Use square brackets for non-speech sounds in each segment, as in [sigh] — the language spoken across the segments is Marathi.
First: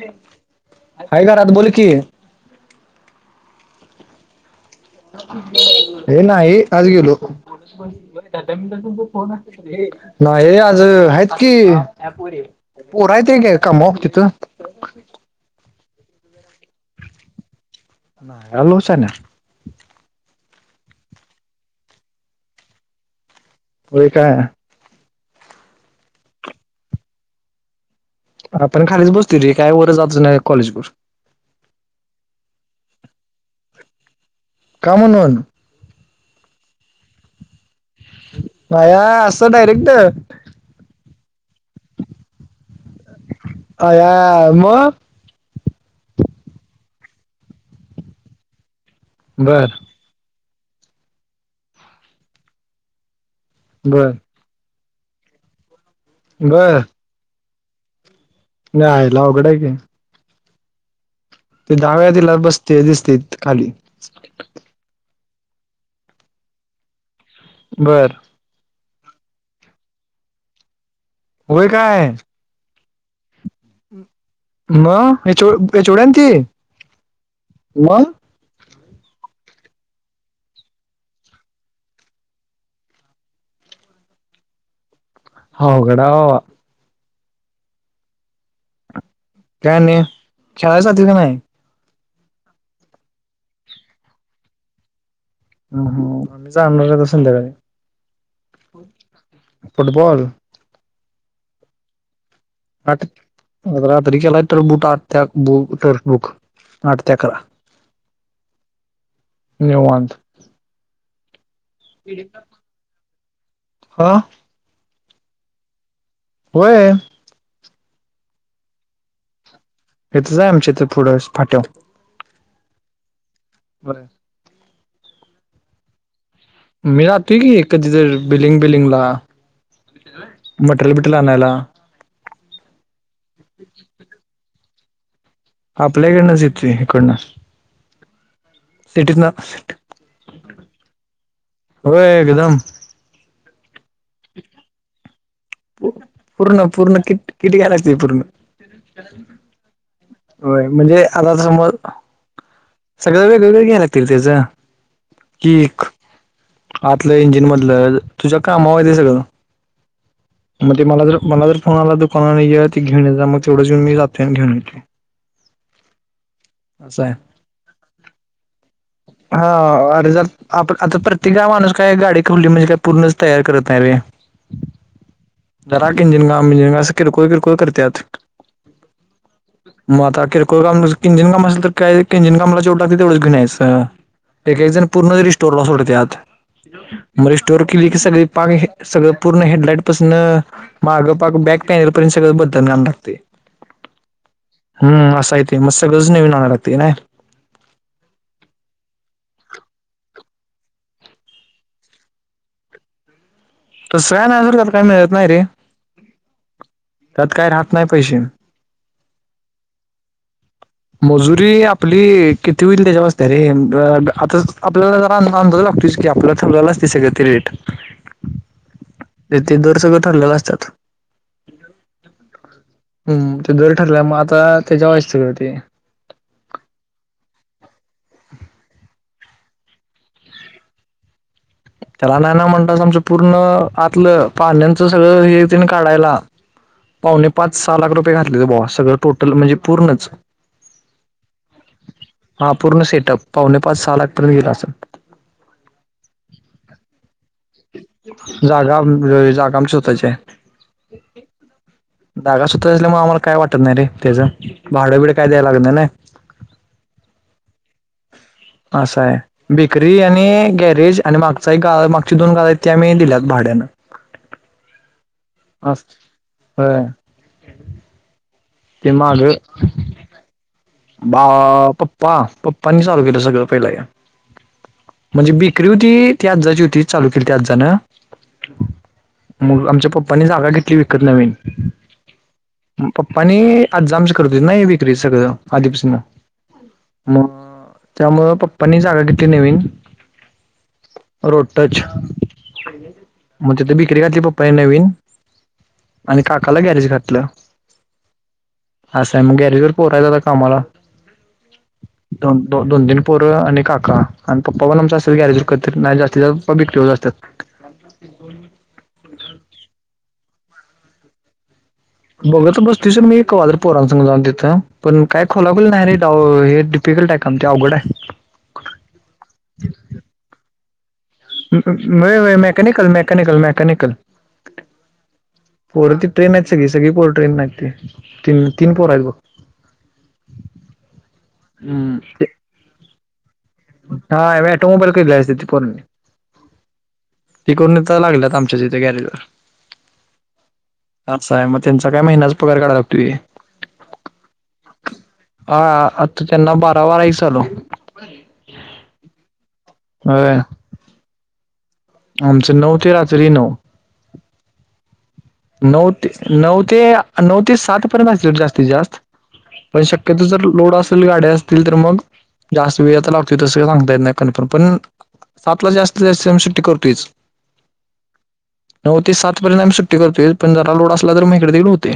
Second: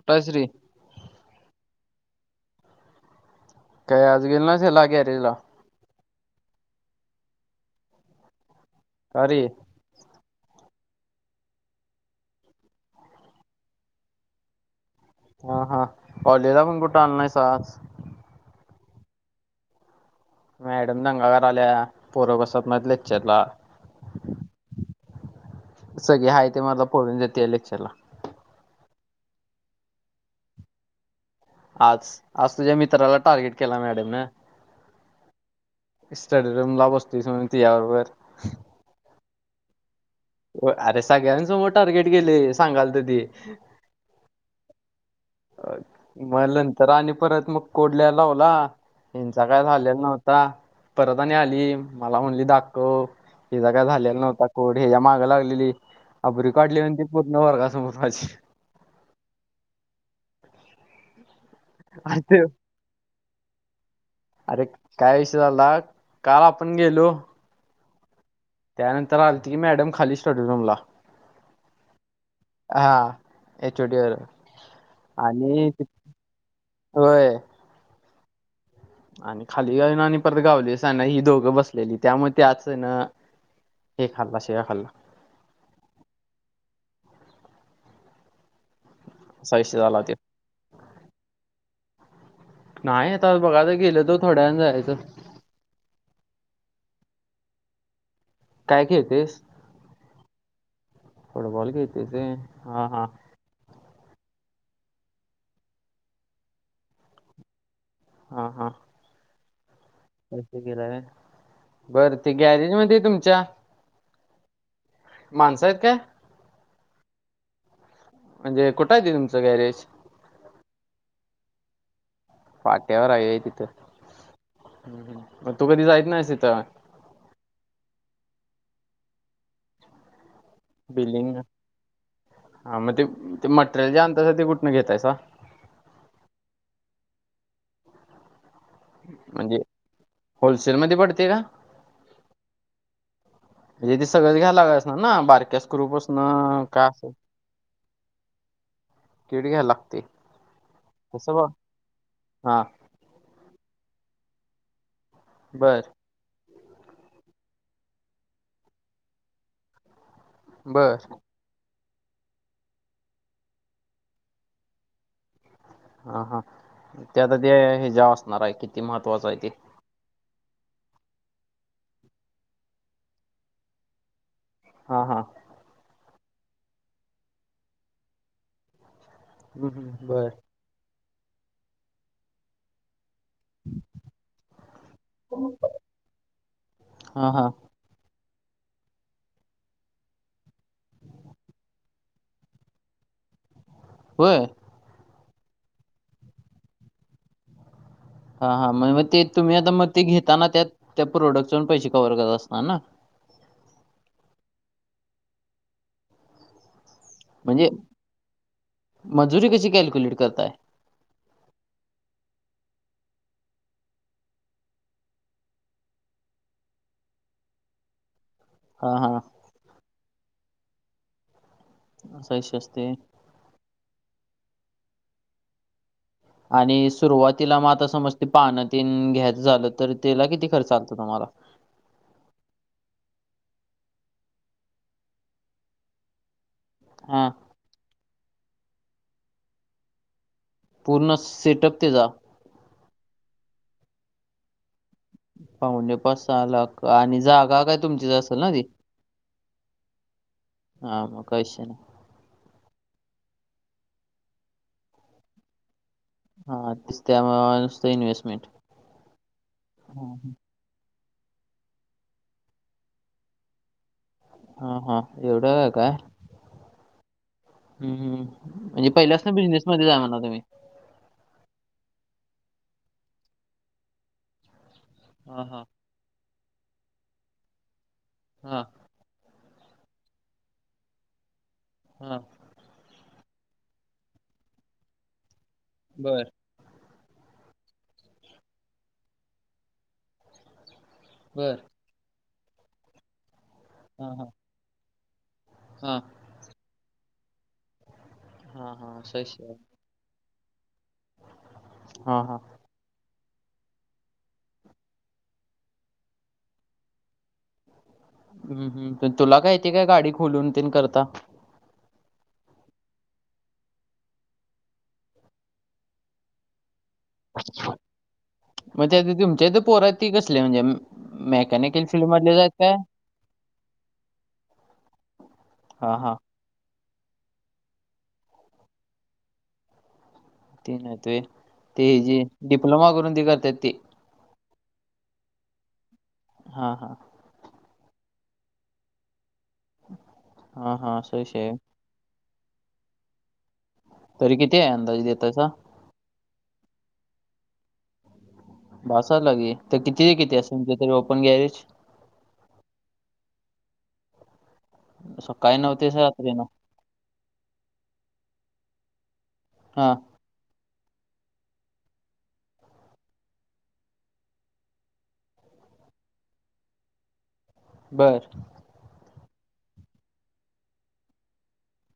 कुठं आहेस रे? हाय घरात बोल की काय आज गेल नाहीस हेला गँरेंजला हे नाही आज गेलो का रे? नाही हे आज आहेत की पोर आहेत कामावर तिथं हा हा कॉलेज ला पण कुठं आण नाही आज आलो नाही शाण्या मॅडम दंगा करालिया पोरं बसत नाही लेक्चर ला हो काय सगळे हा ते मला पळून जाते या लेक्चरला आपण खालीच बसतो रे काय वरं जात नाही कॉलेज वर आज आज तुझ्या मित्राला टार्गेट केला मॅडम न का म्हूणन स्टडीरूम ला बसतोस म्हणं तिचा बरोबर भावा अस डायरेक्ट हो अरे सगळ्यांसमोर टार्गेट केले सांगाल तर ते अ या मग मग नंतर आणि परत मग कोड लिहाय लावला हिंचा काय बर झालेला नव्हता का परत आणी आली मला म्हणली दाखव हिचा काय बर झालेला नव्हता कोड हच्या्या माग लागलेली अब्रू बर काढली हो ती पूर्ण वर्गासमोर माझी नाही आयला अवघडं की [inaudible] ते दहा वेळा आणि तिला ते बसते दिसते खाली अरे काय विषय झाला काल आपण गेलो बरं त्यानंतर आलीती की मॅडम खाली स्टडीरूम ला होय काय एचओडी वर होय एच ओ आणि ति- डी आणी ती होय मग आणि खाली जाऊन आणि परत गावलीसा ना ही दोघं बसलेली त्यामुळे त्याच ना हे खाल्ला शिवा खाल्ला अवघड आहे बाबा असा का विषय आणी झाला त्यो खेळाय जातस काय नाही नाही आता बघाच गेलो तर थोड्या वेळाने जायचं जाणार आहे बघ संध्याकाळी काय खेळतेस फुटबॉल फुटबॉल खेळतेस होय आठ रात्री केलातर बुट आठ ते आठ बुक टर्फबुक आठ ते अकरा हा हा निवांत असं केलाय होय बरं ते गॅरेज मध्ये तुमच्या हा माणसं आहेत काय होय म्हणजे कुठं आहेे ते तुमचं गॅरेज हीतचाय आमच्या इथ पुढंच फाट्यावर पाट्यावर हाय होय तिथं बरं मग तू कधी जायच नाहीस तीथं मी जातोय की कधी तर बिलिंग बिलिंगला मटेरियल बिटेरियल बिल्लिंग ला आणायला हा मग ते ते मटेरियल जे अणताय ते कुठून घेतायसा आपल्याकडनंच येतोय इकडनं सिटीत न म्हणजे होलसेल मध्ये पडते का होय विनम म्हजे ते सगळंच घ्यायला लागत असन ना बारक्या स्क्रू पसन पूर्ण का पूर्ण अस किट किट घ्यायला लागते पूर्ण किट घ्याय लागतेय होय म्हणजे तस आता ब समज हा सगळं वेगवेेगळे घ या्या लागतील त्याचं बर कीक आतलं इंजिन मधलं तुझ्या कामावर हाय ते सगळं मग ते बर मला जर मला जर फोन आला दुकानाने त घेऊन ये जा मग तेवढं येऊन मी जातोय आणि घेऊन येतोय हा हा असं आहे. ते आता ते ह्याच्या असणार आहे किती महत्त्वाचं आहे ते [unintelligible] आप आता प्रत्येक गाव माणूस काय गाडी खोलली म्हणजे काय पूर्णच तयार करत नाही रे हा हा जरा किंजिनगा मिंजिगा अस किरकोळ किरकोळ कर त्यात हम्म म हम्म अता बर किरकोळ को काम किंजिन काम असल तर काय किंजिन कामला जेवढ लागतय तेवढंच घेऊन यायच एक एक जण पूर्णच रीस्टोरला सोडत्यात म हा हा रिस्टोर क्ली सग पा सगळं पूर्ण हेडलाइट तसन मागं पाक बॅक पॅनल पर्यंत सगळं बदल काम लागतेय [inaudible] हम् असाय ते म सगळच नविन अणाय लागतेय नाही हा हा म मग ते तुम्ही आता मग ते घेताना त्या त्या प्रोडक्टचा पण पैसे कव्हवर करत असणार ना तस काय नाही बर त्यात मिळत नाही रे त्यात काय म्हणजे राहत नाय पैशे मजुरी कशी कॅल्क्युलेट करताय मजुरी आपली किती होईल त्याच्या वर असत्या रे आता आपल्याला ज अ अंदाज लागतोयच की की आपलं [unintelligible] दिसल ते रेट हा हा ते दर सगं ठरलेलं असतात असा विषय असतोय होय ह ते दर ठरल्या मग आता त्याच्या वय सगळ तो आणि सुरुवातीला मग आता समज ते पाण तेन घ्यायचं झालं तर त्याला किती खर्च आलता तुम्हाला त्याला नाही ना म्हणत आमचं पूर्ण आतलं पाण्याचं सगळं हे तेन काढायला पावणे हा पाच सहा लाख रुपये घातले बवा सगळं टोटल म्हणजे पूर्णच पूर्ण सेटअप ते जा हा पूर्ण सेटअप पावणे पाच सा लाखतपर्यंत गेला असल पाहुणे पाच सहा लाख आणि जाग जागाम जागाम स्वतः ची हाय हा म क शी जागा स्वताची असल्यामुळे आम्हाला काय वाटत नाही रे त्याचं भाडं बिड काय द्याय लागत नाही नाही हा तेच त्यामुळे नुसत इन्व्हेस्टमेंट असा आहे बेकरी आणि गॅरेज आणि मागचा एक गाळा मागची दोन गाळ आहेत ती आम्ही दिल्यात भाड्यान हम हम एवढं आहे अस काय होय हम्म म्हणजे ते माग पहिल्याच ना बिझनेसमध्येच हाय म्हणा तुम्ही बा पप्पा पप्पानी चालू केलं सगळं पहिलं या. म्हणजे हा हा बेकरी होती, ति अज्जाची होती चालू केली होती आज्जाने हा. मग आमच्या पप्पानी जागा घेतली विकत नवीन हा. मग पप्पाने आज [unintelligible] आमच्याकड नहीं विक्री सगळं आधीपासन बर मग त्यामुळं पप्पांनी जागा घेतली नवीन. रोड बर टच, म्हणजे तिथ बेकरी हा घातली हा पप्पानि नवीन हा आणि काकाला गॅरेज घातलं, हा हा असं आहे मग विषय गॅरेज वर पोरयत कामाला हा हा दोन दोन दोन तीन पोरं आणि काका आन पप्पा पण आमचे असतात गॅरेजवर कधीतरी नाही तर जास्तित जास्त पप्पा बेकरीवर असतात. ह. हम् हम् तुला काहि ते काय गाडी खोलून ते करता बघत बसतुस मी कवादर पोरांसंग जाऊन तीथं पण काय खोला बिल नाही रे फिटर काम तर आवघड आहे. मग त्या तुमच्या इथ पोरायत ती कसले? म्हणजे म मेकॅनिकल फील्ड व्हय व्हय मधले आहेत काय मॅकॅनिकल, मॅकॅनिकल, मॅकॅनिकल पोर हा ती हा ट्रेन आहेत, सगळी सगळी पोर ट्रेन आहेत ती, तीन पोर आहेत बघ. ते नाहीत ते जे डिप्लोमा करून ते निघत्यात ते काय अटोम मोबाईल करले असल ती पर हा हा. तिकडनच यायला लागल्यात आमच्या इथे गॅरजवर, हा हा [unintelligible] असं आहे विषय मग त्यांच तर या महिन्याच पगार काढाया लागतोय. तरी किती आहे अंदाज देतायसा? हा आताच्याना बारा बारा विसरलो. बर [inaudible] बसायला लागेल तर किती ते किती असेल ते तरी ओपन गॅरेज? आमचं नऊ ते रात्री नऊ. सक् [unintelligible] नऊ ते नऊ ते नऊ ते सात पर्यंत असल जास्तीत जास्त पण हा शक्यतो जर लोड असेल गाड्याअस तील तर मग, जास्त वेळ लागतो तिथं सांगता येत नाही कन्फर्म पण सातला जास्त जास्त आम्ही सुट्टी करतोयच. बरं. नऊ ते सात पर्यंत आम्ही सुट्टी करतोय पण जरा लोड असला तर मग इकडे तिकडे होतय.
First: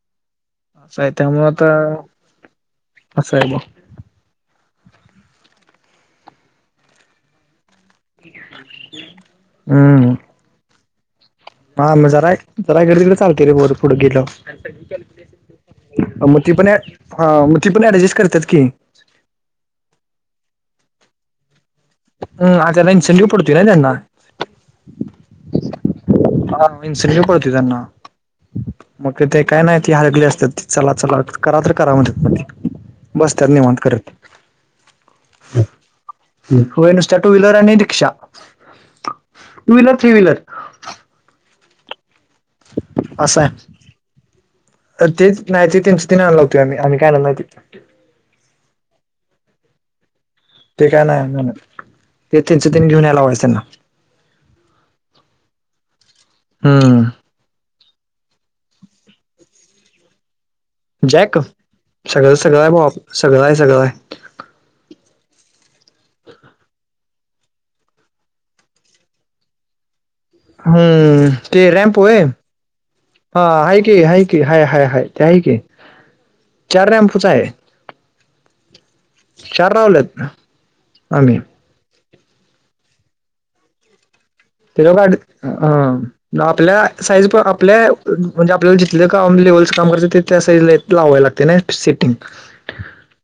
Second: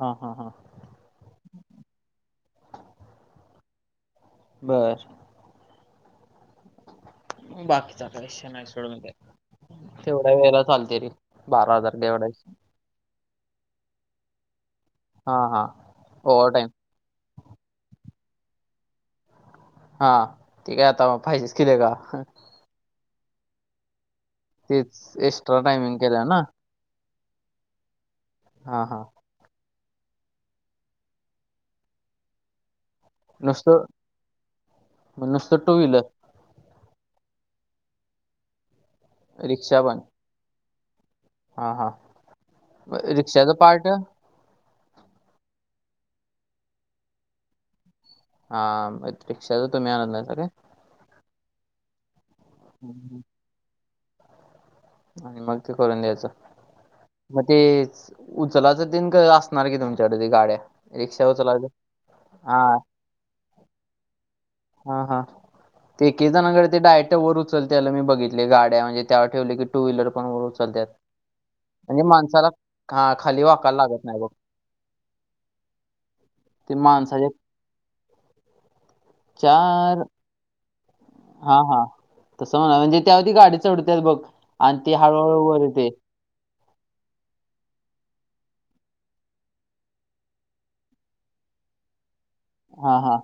हा हा हा. असय त्यामुळं तर असय मग बर. बाकीचा काहीश [unintelligible] नाही सोडून हम्म तेवढ्या वेला चालत तरी हा मग जरा जरा [unintelligible] रायगडला चालते रे उडत उडत हा हा गेल्यावर मग ओव्हर ती टाइम पण ए, मग ती पण ऍडजस्ट करत्यात की. हा. ती काय आता फाईलच केलिय का? हम आ त्याला [unintelligible] ंजी पडतोय ना त्यांना. तेच एक्स्ट्रा टाइमिंग हा मीन्स न्यू कळते त्यांना, हा हा मग ते काय नाही ती हरगली असतात, चला चला करा तर करा म्हण बसत्यात निवांत नुसतं करत. मग नुसतं टू व्हीलर व्हय नुसत्या टू व्हीलर आणि रिक्षा, टू रिक्षा व्हीलर, पण थ्री व्हीलर हा हा. असं रिक्षाचं आहे पार्ट? तर तेच नाही ती स्टीन लावुताया आम्ही, आम्ही काय आणणार नाही. हा रिक्षाच तुम्ही आणत नाही स काय ते काय नाही ते तीनच तीन हम्म, घेऊन यायला हम्म. वयचंना आणि मग ते करून द्यायचं हम्म मग ते उचलाच दिन असणार की तुमच्याकडे ते गाड्या रिक्षा जॅक उचलायचं सगळं सगळं हा आहे सगळं आहे सगळं आहे हा हा ते एक जणाकडे ते डायक्ट वर उचलतेला मी बघितले गाड्या म्हणजे त्याववर ठेवले की टू व्हीलर पण वर उचलतात हम्म ते म्हणजे रॅमपो आहे माणसाला खाली हा वाकायला आहेा कि लागत हा नाही बघ कि हाय हाय हाय त्या आहे की ते चार रॅम्पूच माणसाच्या आहे चार रावलेत ना आ्ही हा हा तसं म्हणा म्हणजे त्यावधी गाडी चढते बघ आणि ते ती लोक अड हळूहळू वर येते हा आपल्या साईज पण आपल्या म्हणजे आपल्याला जिथलं काम लेवलचं काम करतं तिथल्या साईज ला य लाववाय लागते ना सेटिंग हा हा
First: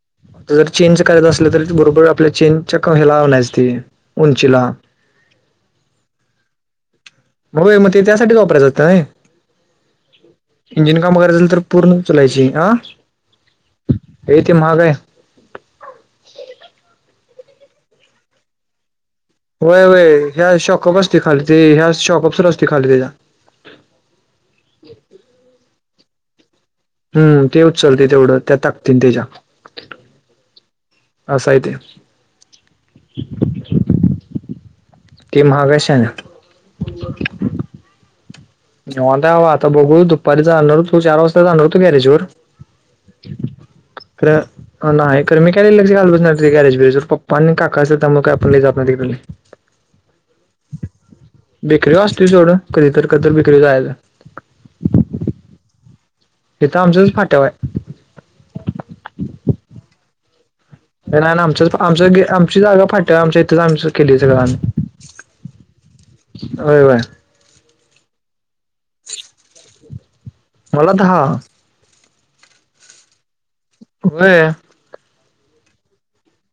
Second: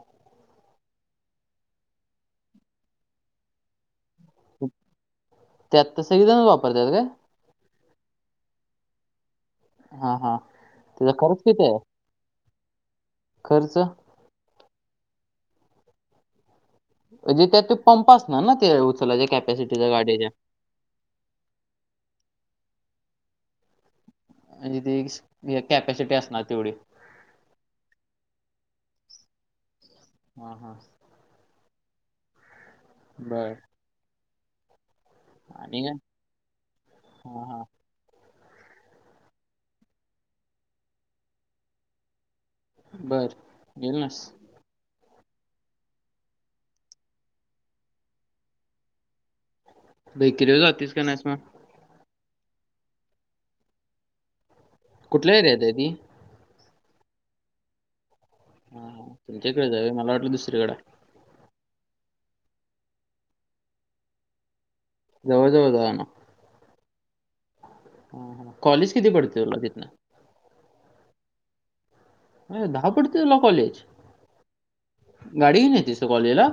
जर चेनच करायचं असलं तरी बरोबर आपल्या चेनच्या क हला ला नाहीचते उंचीला त्यात त सग ज वापरतात काय मगय मग ते त्यासाठीच वापरायचं असगतं नाही हा हा इंजिन त्याचा काम खर्च करायचल तर किती आहे पूर्ण चलायची अह खर्च य ते महागय ण जे त्या ते पंप अस ना ना ते उचलायच्या होय कॅपॅसिटीच्या वय गाडीच्या ह्या शॉकअप असते खाली ते ह्या शॉपअप सुर असते खाली त्याच्या म्हणजे ती केॅपेसिटी असना तेवढ हम्म ते उचलते तेवढं त्या ताकतील त्याच्या हा हा ह सायते बर तेी आणि काय महागाशान हा हा निवांताय आता बघू दुपारी जाणार तू चार वाजता जाणार तू गॅरेज वर बर येेल नास खरं नाही कर मी काय लक्ष घालतच नाय गॅरेज बिरेजवर पप्पा आणि काका असत्यात त्यामुळं काय [unintelligible] बेकरी जातीस का नाइस मग बेकरीला असतोय सोडं कधीतर कधीतरी बेकरीला जायचं कुठल्या एरियात हाय ती हितं आमच्याच फाट्यावय हा तुमच्याकडे जावे मला वाटलं दुसरीकडे नाही आमचं आमच आमची जागा फाट्याव आमच्या इथेच आमच केली सगळ आम्ही [unintelligible] होय वय ह हा कॉलेज किती पडते तुला तिथनं मलतः अ दहा पडते [unintelligible] होय गाडीन येतयस तू कॉलेजला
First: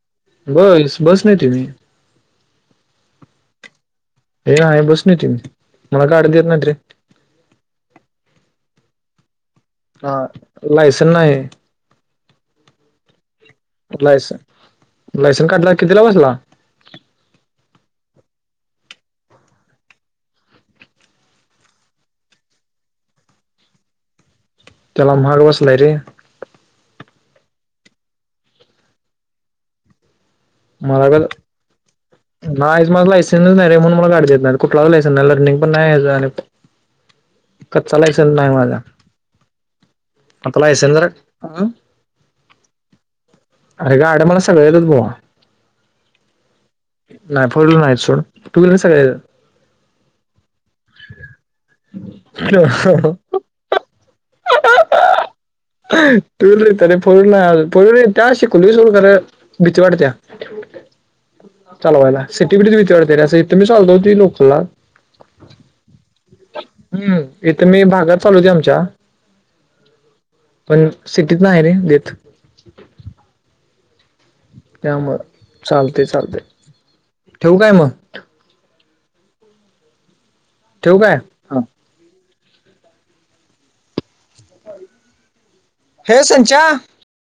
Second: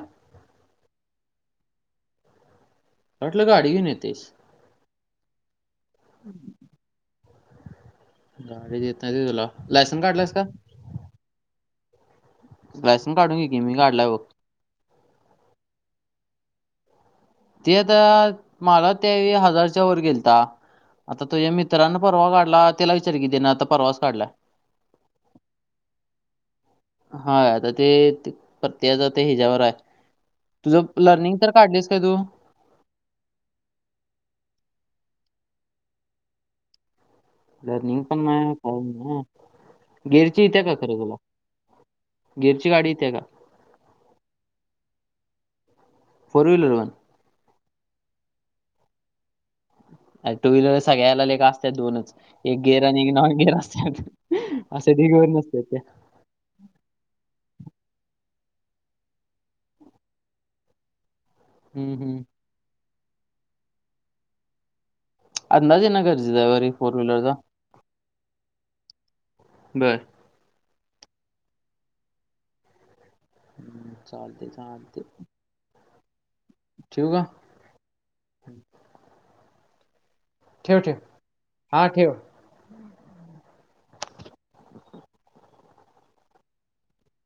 बस बसणं येतोय मी वाटलं गाडी घ्युन येतयस हे नाय बस न येतोय मी मला गाडी देत नाहित रे गाडी देत नाहित व्हय तुला लायसन हा काढलायस का लायसन नाही लायसन काढून घे की मी काढलय बग लायसन लायसन काढला कितीला बसला? ते आता मला त्या येळी हजारच्या वर गेलता आता तुझ्या मित्रांना परवा काढला त्याला विचार की तेन आता परवाच काढलाय. तेला महाग बसलाय रे! हा आता ते ते प्रत्येकाचं ते हेज्यावरय तुझं लर्निंग तर काढलयस काय तू? नाहीच माझ लायसन च नाही रे म्हणून मला गाडी देत नाही कुठलाच लायसेन नाही लर्निंग पण नाय आणि [unintelligible] कच्चा लर्निंग पण लायसन नाही माझा [unintelligible] गियर ची आता येत्या काय लायसन तरी जरा तुला गियर ची गाडी येत्या का? अरे गाड्या मला सगळ्या येत्यात् भावा. फोर व्हिलर पण? नाही फोर व्हिलर नाही सोड टू व्हिलर सगळ्या येत्यात्. अ टू व्हीलर सगळ्याला लेका असत्यात दोनच एक गिअर आणि येतात एक नॉन गिअर असत्यात. अस ढीगभर नसत्यात त्या टू व्हिलर येत्या रे फोर व्हिलर नाय अजून फोर व्हिलर येत्या शिकलोय सोड खरं भीती वाटत्या हम्म, हम्म. चालवायला सिटी [unintelligible] लोकलला. अंदाज येणं गरजेचं आहे बरे फोर हम्म व्हीलरचा. इथे मी भागात चालवतोय आमच्या. बरं! पण सिटीत नाही रे देत [inaudible] हम्म चालतंय. चालतंय. त्यामुळ चालतंय चालतंय ठेवु का? ठेवू काय मग? ठेव ठेव ठेवू काय हा ठेव हे संचा